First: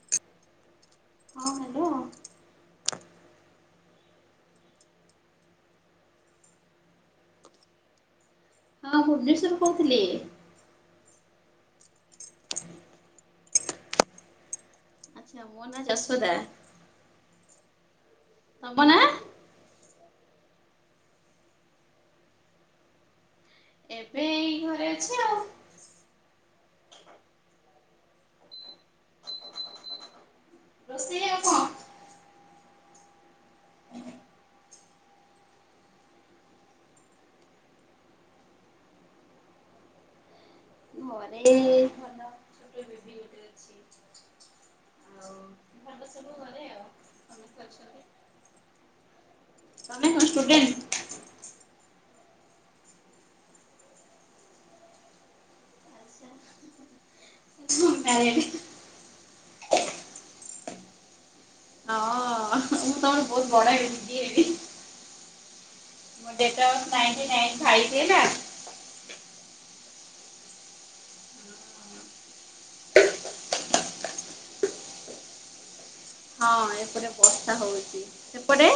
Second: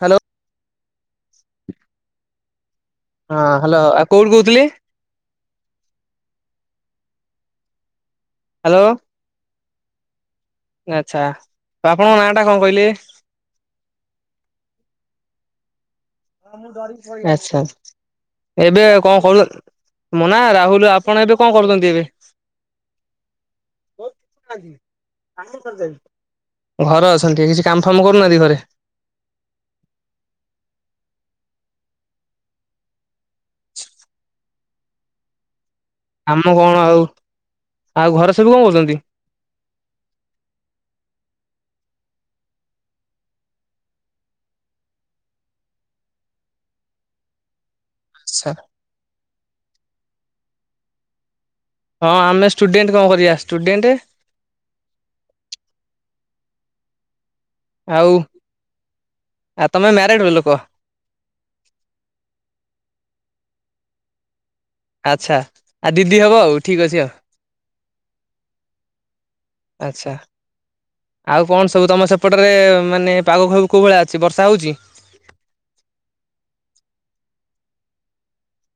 Hello. ହଁ hello. ହଁ hello, ଆଉ କୋଉଠୁ କହୁଥିଲେ? ହ୍ୟାଲୋ ହଁ ଭୁବନେଶ୍ଵରରୁ କହୁଥିଲି। ଆଚ୍ଛା ତ ଆପଣଙ୍କ ନାଁ ଟା କଣ କହିଲେ? ଆଚ୍ଛା ମୋ ନା ଯଶୋଦା। ଆଛା, ଏବେ ତମ ନାଁ? କଣ କରୁ ମୋ ନା ରାହୁଲ। ଆପଣ ଏବେ କଣ କରୁଛନ୍ତି ଏବେ? ଏବେ ଏଇ ଘରେ ଅଛି ଆଉ [inaudible] ଘର ଅଛନ୍ତି କିଛି କାମଫାମ କରୁନାହାନ୍ତି କି ଘରେ? ରୋଷେଇ ଆଉ କଣ? ଆମ କଣ ଆଉ, ଆଉ ଘର ସବୁ କଣ କରୁଛନ୍ତି? ମରେ ଏ କିଏ ବିଡି ଗୋଟେ ଆଉ ଭାଗ ସବୁ ଘରେ ଆଉ। ଏମତି ଅଛନ୍ତି। ଆଛା। ତମେ କଣ ଷ୍ଟୁଡେଣ୍ଟ? ହଁ, ଆମେ ଷ୍ଟୁଡେଣ୍ଟ କଣ କରିବା ଷ୍ଟୁଡେଣ୍ଟ ଆଉ ମ୍ୟାରେଡ୍ ଆ ତମେ ମ୍ୟାରେଡ଼ ର ଲୋକ? ହଁ ମୁଁ ତମର ବହୁତ ବଡ ଏଇ ଦିଦି ହେବି। ଆଚ୍ଛା। ଆଉ ଦିଦି ହବ ମୋ ଆଉ ଡେଟ୍ ଠିକ୍ ଅଫ୍ ଅଛି ଆଉ ନାଇନଟି ନାଇନ ଫାଇଭ ଏଇଟା। ଆଚ୍ଛା। ଆଉ କଣ ସବୁ ତମ ସେପଟରେ ମାନେ ପାଗ ଫାଗ କୋଉ ଭଳିଆ ଅଛି ବର୍ଷା ହଉଛି? ହଁ ଏପଟେ ବର୍ଷା ହଉଛି, ସେପଟେ?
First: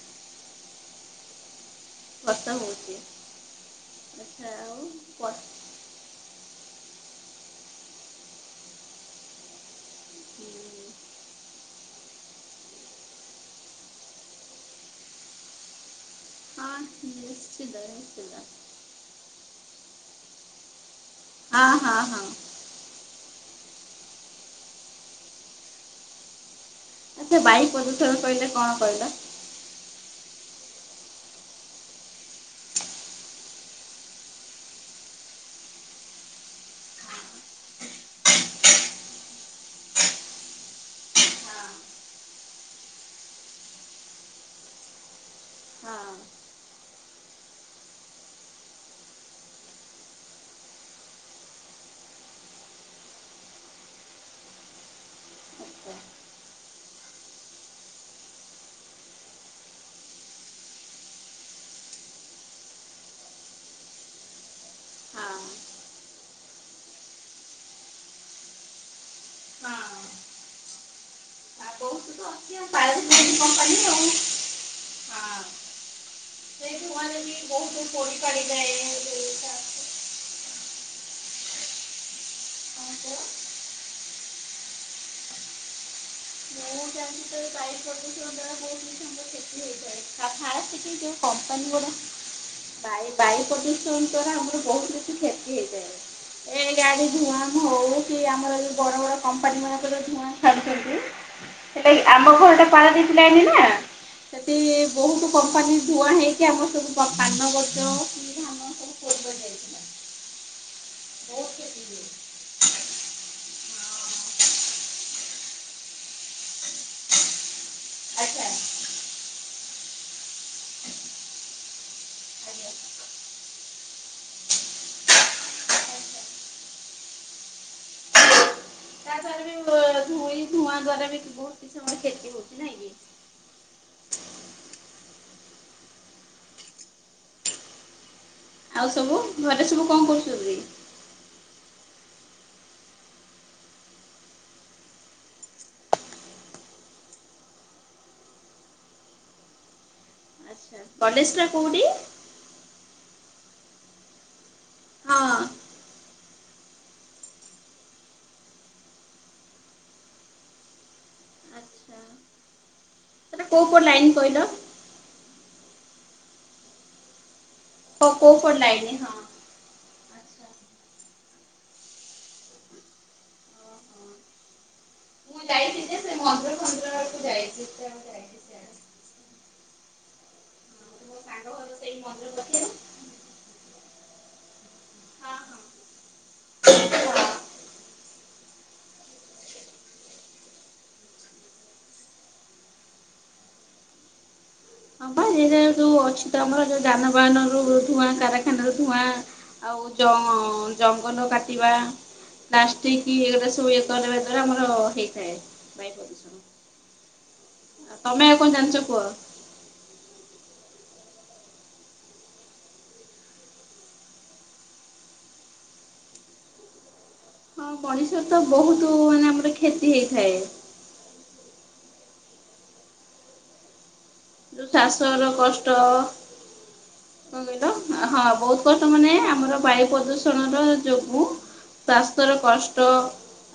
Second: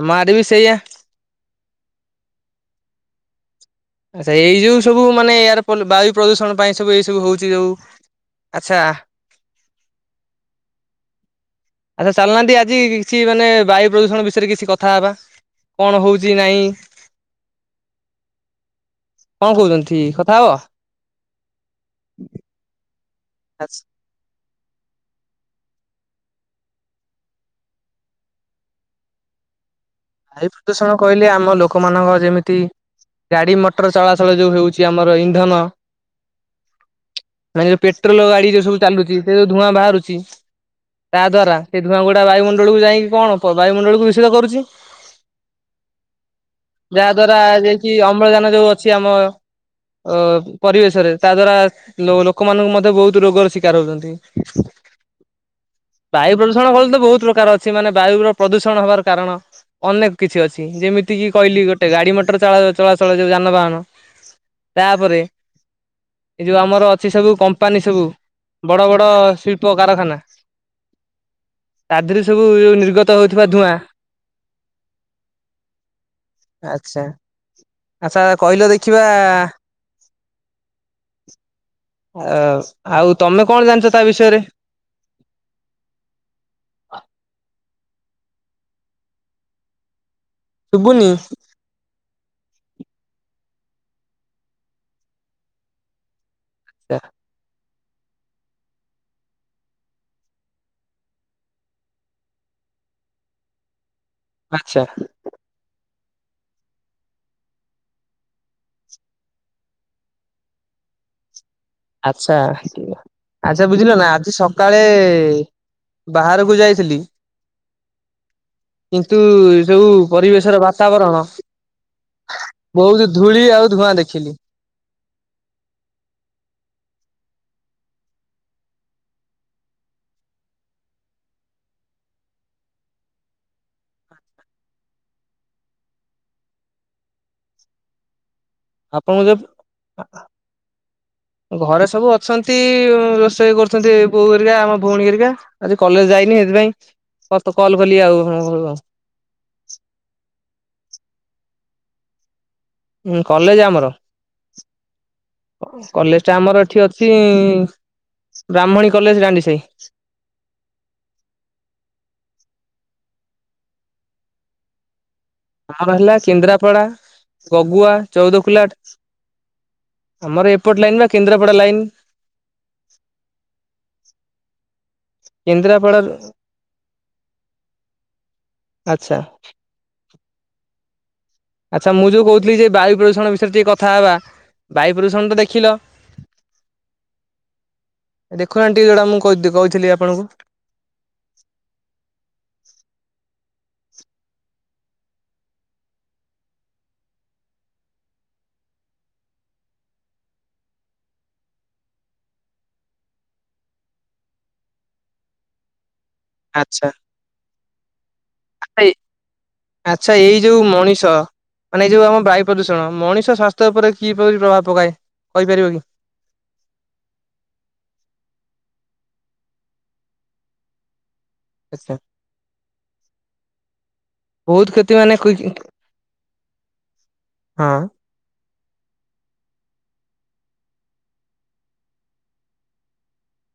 ଆମ ଆଡେ ବି ସେଇଆ। ବର୍ଷା ହଉଛି। ଆଛା ଏଇ ଯୋଉ ସବୁ ମାନେ ଆଚ୍ଛା ଏୟାର ବାୟୁ ପ୍ରଦୂଷଣ ପାଇଁ ସବୁ ଏ ସବୁ ହଉଛି ଯୋଉ, ଆଚ୍ଛା। ହୁଁ। ଆଚ୍ଛା ଚାଲୁନାହାଁନ୍ତି ଆଜି କିଛି ମାନେ ବାୟୁ ପ୍ରଦୂଷଣ ବିଷୟରେ କିଛି କଥା ହେବା, କଣ ହଉଛି। ନାଇଁ ହଁ ନିଶ୍ଚିନ୍ତ ନିଶ୍ଚିନ୍ତ। କଣ କହୁଛନ୍ଥି କଥା ହବ? ହଁ ହଁ ହଁ। ଆସ୍ ଆଚ୍ଛା ବାୟୁ ପ୍ରଦୂଷଣ କହିଲେ କଣ କହିଲ? ବାୟୁ ପ୍ରଦୂଷଣ କହିଲେ ଆମ ଲୋକମାନଙ୍କ ଯେମିତି ଗାଡ଼ି ମଟର ଚଳାଚଳ ଯେଉଁ ହେଉଛି ଆମର ଇନ୍ଧନ ମାନେ ଯୋଉ ପେଟ୍ରୋଲ ଗାଡି ଯୋଉ ସବୁ ଚାଲୁଛି ସେ ଯୋଉ ଧୂଆଁ ବାହାରୁଛି। ତା ହଁ ଦ୍ଵାରା ଆଚ୍ଛା ସେ ଧୂଆଁଗୁଡା ବାୟୁମଣ୍ଡଳୀକୁ ଯାଇକି କଣ ବାୟୁମଣ୍ଡଳକୁ ବିଶୁଦ୍ଧ କରୁଛି। ହଁ ଯାହା ଦ୍ଵାରା ଯେକି ଅମ୍ଳଜାନ ଯୋଉ ଅଛି ଆମ ଅ ପରିବେଶରେ ତା ଦ୍ଵାରା ଲୋ ଲୋକମାନଙ୍କୁ ମଧ୍ୟ ବହୁତ ରୋଗର ଶିକାର ହଉଛନ୍ତି। ହଁ। ବାୟୁ ପ୍ରଦୂଷଣ ଫଳ ତ ବହୁତ ପ୍ରକାର ଅଛି ମାନେ ବାୟୁର ପ୍ରଦୂଷଣ ହବାର କାରଣ ଅନେକ କିଛି ଅଛି ଯେମିତି କିି କହିଲି ଗୋଟେ ଗାଡି ମଟର ଚଳା ଚଳାଚଳ ଯୋଉ ଯାନବାହାନ ତାପରେ ଏଇ ଯୋଉ ଆମର ଅଛି ସବୁ କମ୍ପାନୀ ସବୁ ବଡ ବଡ ଶିଳ୍ପ କାରଖାନା। ହ ତା ଦେହରେ ସବୁ ଯଉ ନିର୍ଗତ ହେଉଥିବା ଧୂଆଁ ଆଉ ହଁ ସେଇ ଆଛା ଧୂଆଁରେ ବି ବହୁତ ପୋଡ଼ି ଆଚ୍ଛା ପାଡ଼ି ଯାଏ କହିଲ ଦେଖିବା ଆ ଆଉ ତମେ କଣ ଜାଣିଛ ତା ବିଷୟରେ ମୁଁ ଜା ତା ଭିତରେ ବାୟୁ ପ୍ରଦୂଷଣ ଦ୍ଵାରା ବହୁତ କରି କ୍ଷତି ହେଇଥାଏ ତା ଶୁଭୁନି ଫିଷ୍ଟଯଉ କମ ମାନ ଗୁଡା ବାୟ ବାୟୁ ପ୍ରଦୂଷଣ ଦ୍ଵାରା ଆମର ବହୁତ କିଛି କ୍ଷତି ହେଇଜାଏ। ଏ ଗାଡି ଧୂଆଁ ହଉ କି ଆମର ଯଉ ବଡ ବଡ କମ୍ପାନୀ ମାନଙ୍କରେଧୁଆଁ ଛାଡୁଛନ୍ତି। ସେଟା ଆମ ଘରଟା ପାଳ ଦିଶିଲଣି ନା ସେଠି ଆଚ୍ଛା ବହୁତ। କମ୍ପାନୀ ଧୂଆଁ ହେଇକି ଆମର ସବୁ ପାନଗଛ। [unintelligible] ଆଚ୍ଛା। ଆଚ୍ଛା ବୁଝିଲ ନା ଆଜି ସକାଳେ ବାହାରକୁ ଯାଇଥିଲି। ଆଚ୍ଛା। କିନ୍ତୁ ସବୁ ପରିବେଶର ବାତାବରଣ ବହୁତ ଧୂଳି ଆଉ ଧୂଆଁ ଦେଖିଲି। [unintelligible] ଏଇ ଧୂଆଁ ଦ୍ଵାରା ବି ବହୁତ କିଛି ସେ କ୍ଷତି ହଉଛି ନାଇଁ କି ଆଉ ସବୁ ଆପଣଙ୍କ ଘରେ ସବୁ କଣ କରୁଛନ୍ତି? ଘରେ ସବୁ ଅଛନ୍ତି ରୋଷେଇ କରୁଛନ୍ତି ବୋଉ ହେରିକା ଆମ ଭଉଣୀ ହେରିକା। ଆଜି କଲେଜ ଯାଇନି ସେଥିପାଇଁ ତତେ କଲି ଆଉ ହୁମ୍। କଲେଜ ଟା କୋଉଠି? ହଁ କଲେଜ ଆମର। ହଁ କଲେଜ ଟା ଆମର ଏଠି ଅଛି। ବ୍ରାହ୍ମଣୀ କଲେଜ୍ ରାଣ୍ଡି ସାହି। ଆଚ୍ଛା ସେଟା କୋଉ କୋଉ ଲାଇନ୍ କହିଁଲ। ଆମର ହେଲା କେନ୍ଦ୍ରାପଡ଼ା ଗଗୁଆ ହଁ କୋପଟ ଚଉଦକୁଲା ଲାଇନି ହଁ ଆଚ୍ଛା ଆମର ଏପଟ ଲାଇନ୍ ନାଁ କେନ୍ଦ୍ରାପଡା ଲାଇନ୍। ଓହୋ। ମୁଁ କେନ୍ଦ୍ରା ଯାଇଥିଲି ଯେ ସେ ମନ୍ଦିର ଫନ୍ଦିର ଆଡକୁ ଯାଇଛି [unintelligible] ଆଚ୍ଛା। ହଁ ମୋ ସାଙ୍ଗ ଘର ଆଚ୍ଛା ସେଇ ମୁଁ ଯୋଉ ମନ୍ଦିର କହୁଥିଲି ପାଖରେ ଯେ ହଁ ବାୟୁ ପ୍ରଦୂଷଣ ବିଷୟରେ ଟିକେ କଥା ହେବା। ବାୟୁ ପ୍ରଦୂଷଣ ତ ଦେଖିଲ। ହଁ। ଦେଖୁନାହାନ ଟିକେ ଯୋଉଟା ମୁଁ କହିଥି କହୁଥିଲି ଆପଣଙ୍କୁ। ହଁ ବା ଏଇଯାଏଁ ଯୋଉ ଅଛି ତ ଆମର ଯୋଉ ଯାନବାହାନ ରୁ ଧୂଆଁ କାରଖାନା ରୁ ଧୂଆଁ ଆଉ ଜଁ ଜଙ୍ଗଲ କାଟିବା। ପ୍ଲାଷ୍ଟିକି ଏଗୁରା ସୋଉ ଇଏ କରିବା ଦ୍ଵାରା ଆମର ହେଇଥାଏ [unintelligible] ଆଚ୍ଛା। ତମେ ଆଉ କଣ ଜାଣିଚ କୁହ। ଆଚ୍ଛା ଏଇ ଯୋଉ ମଣିଷ ମାନେ ଏ ଯେଉଁ ଆମ ବାୟୁ ପ୍ରଦୂଷଣ ମଣିଷ ସ୍ୱାସ୍ଥ୍ୟ ଉପରେ କିପରି ପ୍ରଭାବ ପକାଏ କହିପାରିବ କି? ହଁ ମଣିଷର ତ ବହୁତ ମାନେ ଆମର କ୍ଷତି ହେଇଥାଏ। ଆଚ୍ଛା। ଯୋଉ ବହୁତ କ୍ଷତି ଚାଷ ମାନେ ର କୁଇ- କଷ୍ଟ କଣ କହିଲ ହଁ ହଁ ବହୁତ୍ [unintelligible] ମାନେ ଆମର ବାୟୁ ପ୍ରଦୂଷଣର ଯୋଗୁଁ ସ୍ୱାସ୍ଥ୍ୟର କଷ୍ଟ।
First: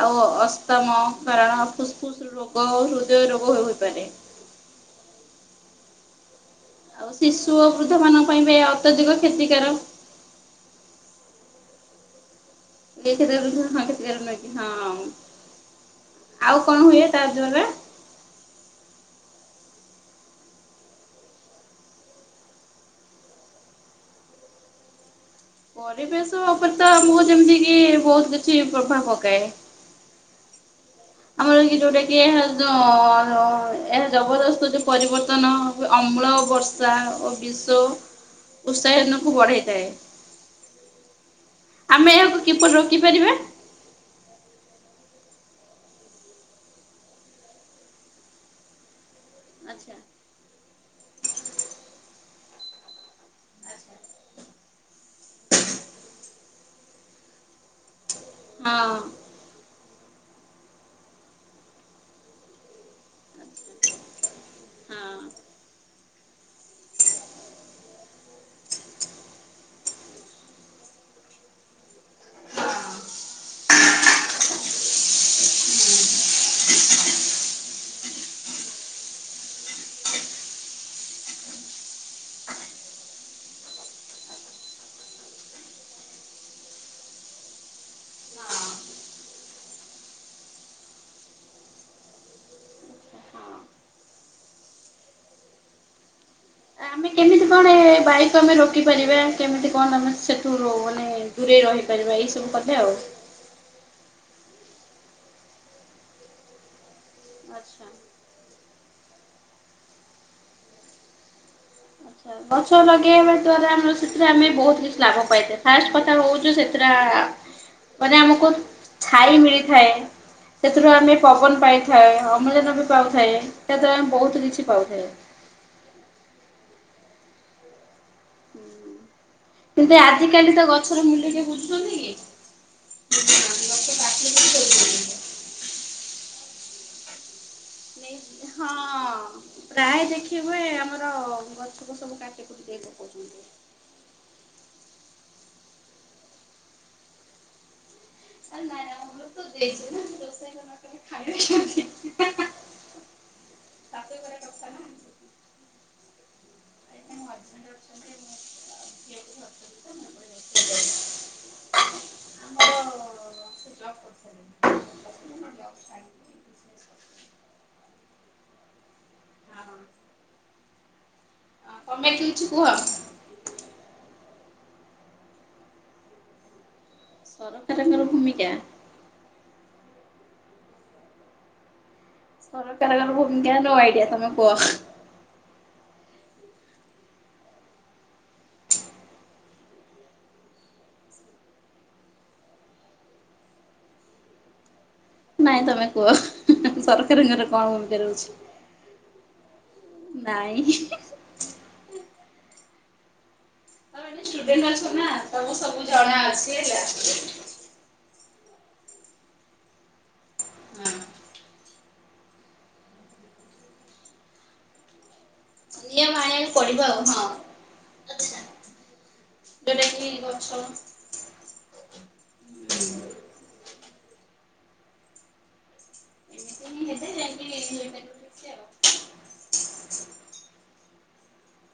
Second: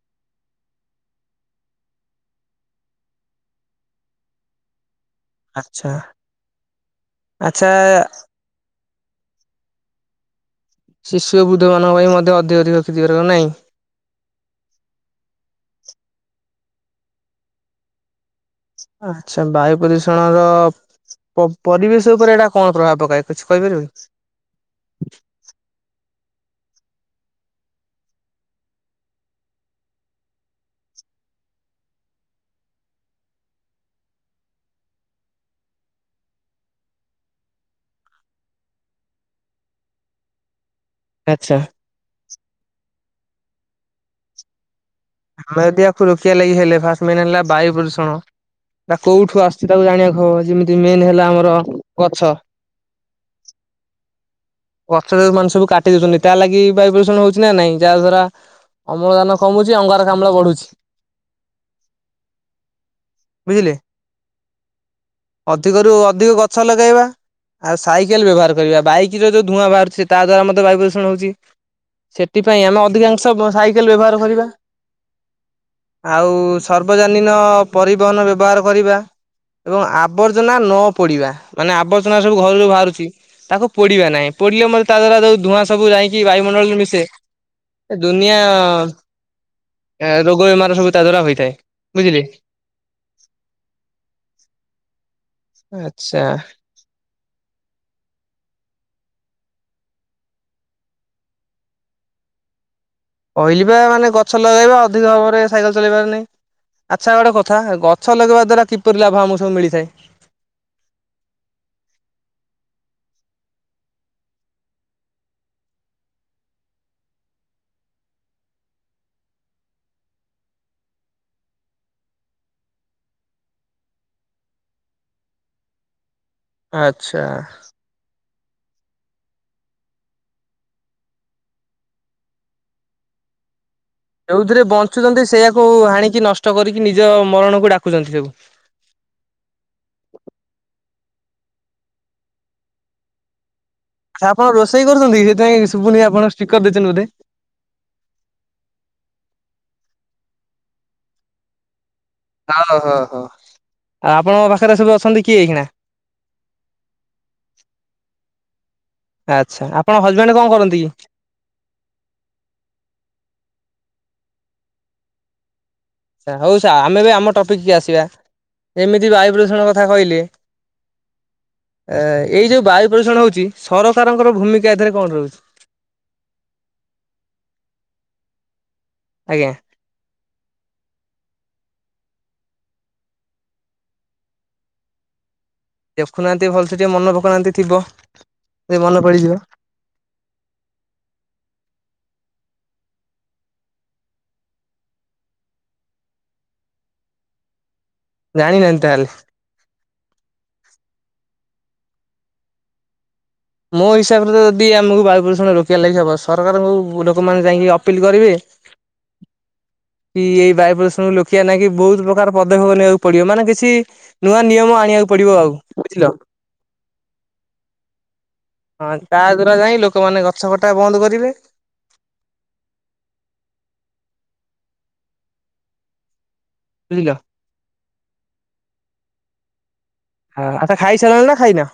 ଆଉ ଅସ୍ତମ କାରଣ ଫୁସ ଫୁସ ରୋଗ ହୃଦୟ ରୋଗ ହେ ହୋଇପାରେ। ଆଚ୍ଛା। ଆଉ ଶିଶୁ ଓ ଆଚ୍ଛା ବୃଦ୍ଧ ମାନଙ୍କ ପାଇଁ ବି ଅତ୍ୟଧିକ କ୍ଷତିକାର। ଶିଶୁ ଓ ବୃଦ୍ଧ ମାନଙ୍କ ପାଇଁ ମଧ୍ୟ ଅଧିକ ଅଧିକ [unintelligible] ହଁ କ୍ଷତିକାରକ ନାହିଁ। କ୍ଷତିକାର ନୁହେଁ କି? ହଁ ଆଉ କଣ ହୁଏ ତା ଦ୍ଵାରା? ଆଚ୍ଛା ବାୟୁ ପ୍ରଦୂଷଣ ର ପ ପରିବେଶ ଉପରେ ଏଇଟା କଣ ପ୍ରଭାବ ପକାଏ କିଛି କହିପାରିବେ? ପରିବେଶ ଉପରେ ତ ଆମକୁ ଯେମିତିକି ବହୁତ୍ କିଛି ପ୍ରଭାବ ପକାଏ। ଆମର କି ଯୋଉଁଟାକି ଯୋଉ ଉଁ ଏହା ଜବରଦସ୍ତ ଯୋଉ ପରିବର୍ତ୍ତନ ଅମ୍ଳ ବର୍ଷା ଓ ବିଶ୍ଵ ଉତ୍ସାହିନକୁ ବଢ଼େଇଥାଏ। ଆଚ୍ଛା। ଆମେ ଏହାକୁ କିପରି ରୋକିପାରିବା? ଆମେ ଯଦି ଆକୁ ରୋକିବା ଲାଗି ହେଲେ ଫାଷ୍ଟ ମେନ୍ ହେଲା ବାୟୁ ପ୍ରଦୂଷଣ ତା କୋଉଠୁଁ ଆସ୍ ସେଟାକୁ ଆଚ୍ଛା ଜାଣିବାକୁ ହବ ଯେମିତି ମେନ୍ ହେଲା ଆମର ଗଛ। ଗଛ ଯୋଉମାନେ ସବୁ କାଟି ଦଉଚନ୍ତି ତାଲାଗି ବାୟୁ ପ୍ରଦୂଷଣ ହଉଚି ନା ନାଇଁ ଯାହା ଦ୍ଵାରା ହଁ ହଁ। ଅମ୍ଳଜାନ କମୁଚି ଅଙ୍ଗାରକାମ୍ଳ ବଢ଼ୁଚି। ବୁଝିଲେ। ଅଧିକରୁୁ ଅଧିକ ଗଛ ଲଗାଇବା। ଆଉ ସାଇକେଲ ବ୍ୟବହାର କରିବା ବାଇକିର ଯୋଉ ଧୂଆଁ ବାହାରୁଚି ତାଦ୍ଵାରା ମଧ୍ୟ ବାୟୁ ପ୍ରଦୂଷଣ ହଉଚି। ସେଥିପାଇଁ ଆମେ ଅଧିକାଂଶ ବ ସାଇକେଲ ବ୍ୟବହାର କରିବା। ଆଉ ସର୍ବଜନୀନ ପରିବହନ ବ୍ୟବହାର କରିବା। ଏବଂ ଆବର୍ଜନା ନ ପୋଡିବା ମାନେ ଆବର୍ଜନା ସବୁ ଘରୁ ଯୋଉ ଭାଆରୁଚି ତାକୁ ପୋଡିବା ନାହିଁ। ପୋଡିଲେ ମୋଳ ତା ଦ୍ଵାରା ଯୋଉଁ ଧୂଆଁ ସବୁ ଯାଇକି ବାୟୁମଣ୍ଡଳରେ ମିଶେ। ଏ ଦୁନିଆ ଏଁ ରୋଗ ବେମାର ସବୁ ତା ଦ୍ଵାରା ହୋଇଥାଏ ବୁଝିଲେ। ହଁ ଆଚ୍ଛା। ଆମେ କେମିତି କଣ ଏ? ଏ ବାୟୁକୁ ଆମେ ରୋକି ପାରିବା। କେମିତି କଣ ଆମେ ସେଠୁ ମାନେ ଦୂରେଇ ରହିପାରିବା ଏଇ ସବୁ [unintelligible] ଆଉ। କହିଲିବା ମାନେ ଗଛ ଲଗାଇବା ଅଧିକ ଭାବରେ ସାଇକେଲ୍ ଚଲେଇବାର ନାହିଁ। ଆଚ୍ଛା ଗୋଟେ କଥା ଆଚ୍ଛା ଗଛ ଲଗେଇବା ଦ୍ଵାରା କିପରି ଲାଭ ଆମକୁ ସବୁ ମିଳିଥାଏ। ଆଚ୍ଛା ଗଛ ଲଗେଇବା ଦ୍ଵାରା ଆମର ସେଥିରେ ଆମେ ବହୁତ କିଛି ଲାଭ ପାଇଥାଉ ଫାଷ୍ଟ କଥା ହଉଚୁ ସେଥିରେ ଆ ପରେ ଆମକୁ ଛାଇ ମିଳିଥାଏ। ସେଥିରୁ ଆମେ ପବନ ପାଇଥାଏଁ ଅମ୍ଳଜାନ ପାଉଥାଏ ସେଥିରେ ଆମେ ବହୁତ କିଛି ପାଉଥାଏ। ଆଚ୍ଛା। କିନ୍ତୁ ଆଜିକାଲି ତ ଗଛର ମୂଲ୍ୟ କେ ବୁଝୁଛନ୍ତି କି? ଗଛ କାଟି ଦେଇ ଯଉଁଥିରେ ଦଉଛନ୍ତି। ବଞ୍ଚୁଛନ୍ତି ସେଇୟାକୁ ହାଣିକି ନଷ୍ଟ କରିକି ନିଜ ମରଣକୁ ଡାକୁ [unintelligible] ହଁ। ପ୍ରାୟ ଦେଖି ହୁଏ ଆମର ଗଛ ଫଛସବୁ କାଟିକୁଟି [unintelligible] ପକଉଛନ୍ତି। ଆପଣ ରୋଷେଇ କରୁଛନ୍ତି କି ସେଥିପାଇଁ ଶୁଭୁନି ଆପଣ ସ୍ପିକର ଦେଇଛନ୍ତି ବୋଧେ? ଆରେ ନାଇଁ ଆମ ଘରକୁ ଦେଇଛ ନାଁ ରୋଷେଇ କରିନ ଖାଇବା କେମିତି ହଁ ହଁ ହଁ ଆଉଁ ଶାଶୁ ଘରେ ଆପଣଙ୍କ କଥା ପାଖରେ ନା ସବୁ ଏଇଠି ଅଛନ୍ତି କିଏ ଏଇଖିଣା? ମୁଁ [unintelligible] ଆଚ୍ଛା ଧରିଛନ୍ତି ତ ଆପଣ ମୁଁ ଏପଟେ ହଜବେଣ୍ଡ କଣ ରୋଷେଇ କରନ୍ତି? କରେ। ଆମର ଜବ କରୁଛନ୍ତି ଅଛନ୍ତି ଜବ ଛାଡ଼ି [unintelligible] ସା ହଉ ସା ଆମେବି ଆମ ଟପିକି କୁ ଆସିବା ସେମିତି ବାୟୁପ୍ରଦୂଷଣ ହଁ କଥା କହିଲେ। ଏ ତମେ କିଛି ଏଇ କୁହ ଯେଉଁ ବାୟୁ ପ୍ରଦୂଷଣ ହଉଛି ସରକାରଙ୍କର ଭୂମିକା ଏଥିରେ କଣ ରହୁଛି? ସରକାରଙ୍କର ଭୂମିକା? ଆଜ୍ଞା। ସରକାରଙ୍କର ଭୂମିକା ନୋ ଆଇଡିଆ ତମେ କୁହ ଦେଖୁନାହାନ୍ତି ଭଲସେ ଟିକେ ମନ ପକଉନାହାନ୍ତି ଥିବ ଯେ ମନେ ପଡ଼ିଯିବ। ନାଇଁ ତମେ କୁହ ହେଁ ହେଁ ସରକାରଙ୍କର କଣ ଭୂମିକା ରହୁଛି। ଜାଣିନାହାନ୍ତି ତାହେଲେ ନାଇଁ ହିଁଇ ମୋ ତମେ ହିସାବରେ ଷ୍ଟୁଡେଣ୍ଟ ଯଦି ଅଛ ଆମକୁ ନା ବାୟୁପ୍ରଦୂଷଣ ତମକୁ ରୋକିବା ସବୁ ଲାଗି ହବ ଜଣା ଅଛି ସରକାରଙ୍କୁ ହେଲା। ଭୂ ଲୋକମାନେ ଯାଇକି ଅପ୍ ପିଲ କରିବେ କି ବାୟୁ ପ୍ରଦୂଷଣରୁ ଲୋକିବା ଲାଗି ବହୁତ ପ୍ର ତାର ପଦକ୍ଷେପ ନେବାକୁ ପଡିବ ମାନେ କିଛି ନୂଆ ନିୟମ ଆଣିବାକୁ ପଡିବ ଆଉ। ବୁଝିଲ ନିୟମ ଆଣିବାକୁ ପଡିବ ଆଉ ହଁ। ହଁ ତା ଦ୍ଵାରା ଯାଇ ଯୋଉଟା କି ଲୋକମାନେ ଗଛ କଟା ବନ୍ଦ କରିବେ। ବୁଝିଲ [unintelligible] ଯାଇକି ହେଇପାରିବ କିଛି ଆଉ ହଁ ଆଚ୍ଛା ଖାଇ ସାରିଲଣି ନା ଖାଇନା?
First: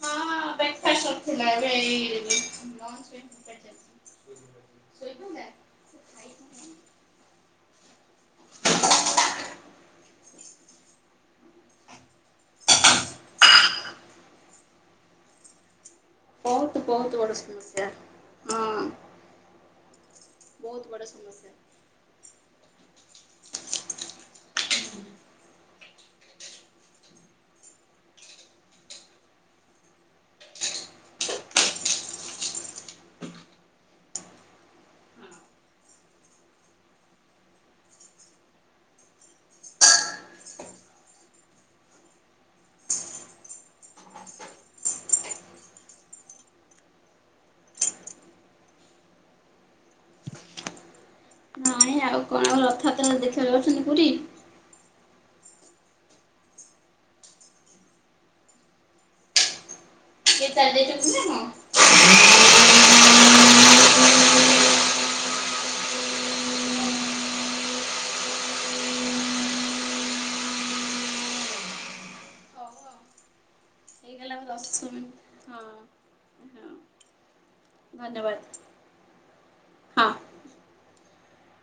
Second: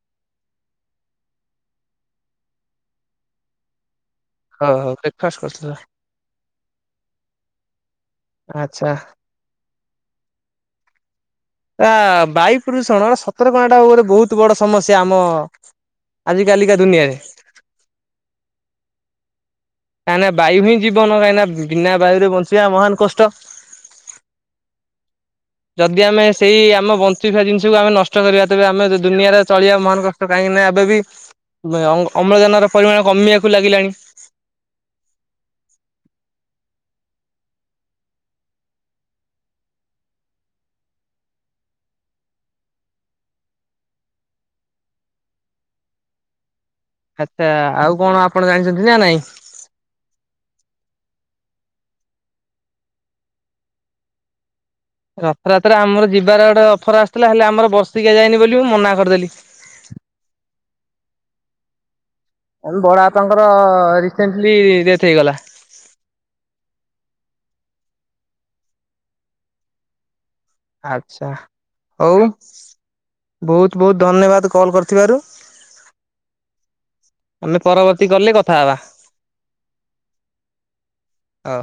ହଁ [unintelligible] ହଁ ହଉ ବ୍ରେକଫାଷ୍ଟ ଶୋଇପଇଲା? କରିସାରିଲଣି ଆଚ୍ଛା। ଆ ବାୟୁ ପ୍ରଦୂଷଣ ସତରେ କଣ ଗୋଟେ ବହୁତ ବଡ ସମସ୍ୟା ଆମ ଆଜିକାଲିକା ବହୁତ ଦୁନିଆରେ ବହୁତ ବଡ ସମସ୍ୟା ହଁ। କାହିଁକିନା ବାୟୁ ହିଁ ବହୁତ ବଡ଼ ଜୀବନ ସମସ୍ୟା। କାହିଁକିନା ବିନା ବାୟୁରେ ବଞ୍ଚିବା ମହାନ କଷ୍ଟ। ଯଦି ଆମେ ସେଇ ଆମ ବଞ୍ଚୁଫା ଜିନିଷକୁ ଆମେ ନଷ୍ଟ କରିବା ତେବେ ଆମେ ଦୁନିଆରେ ଚଳିବା ମହାନ କଷ୍ କାହିଁକି ନା ଏବେ ବି ଅ-ଅମ୍ଳଜାନ ର ପରିମାଣ କମିବାକୁ ଲାଗିଲାଣି। ଆଚ୍ଛା ଆଉ କଣ ଆପଣ ଜାଣିଛନ୍ତି ନା ନାଇଁ? ନାଇଁ ଆଃ ଆଉ କଣ ଆଉ ରଥାଯାତ୍ରା ଦେଖିବାକୁ ଯାଉଛନ୍ତି ପୁରୀ? ରଥଯାତ୍ରରେ ଆମର ଯିବାର ଗୋଟେ ଅଫର ଆସଥିଲା ହେଲେ ଆମର ବର୍ଷିକିଆ ଯାଇନି ବୋଲି ମୁଁ ମନା କରିଦେଲି। କିଏ ଚଳିଯାଇଚନ୍ତିନା କଣ? ଆମ ବଡ ବାପାଙ୍କର ରିସେଣ୍ଟଲି ଡେଥ ହେଇଗଲା। ଆଚ୍ଛା ହଉ। ହଉ ଆଉ ବହୁତ ବହୁତ ହେଇଗଲା ଧନ୍ୟବାଦ କଲ୍ ଦଶ କରିଥିବାରୁ। ମିନିଟ୍ ହଁ। ହଁ ଆମେ ପରବର୍ତ୍ତୀ କଲେ କଥା ଧନ୍ୟବାଦ ହେବା। ହଁ। ହଁ।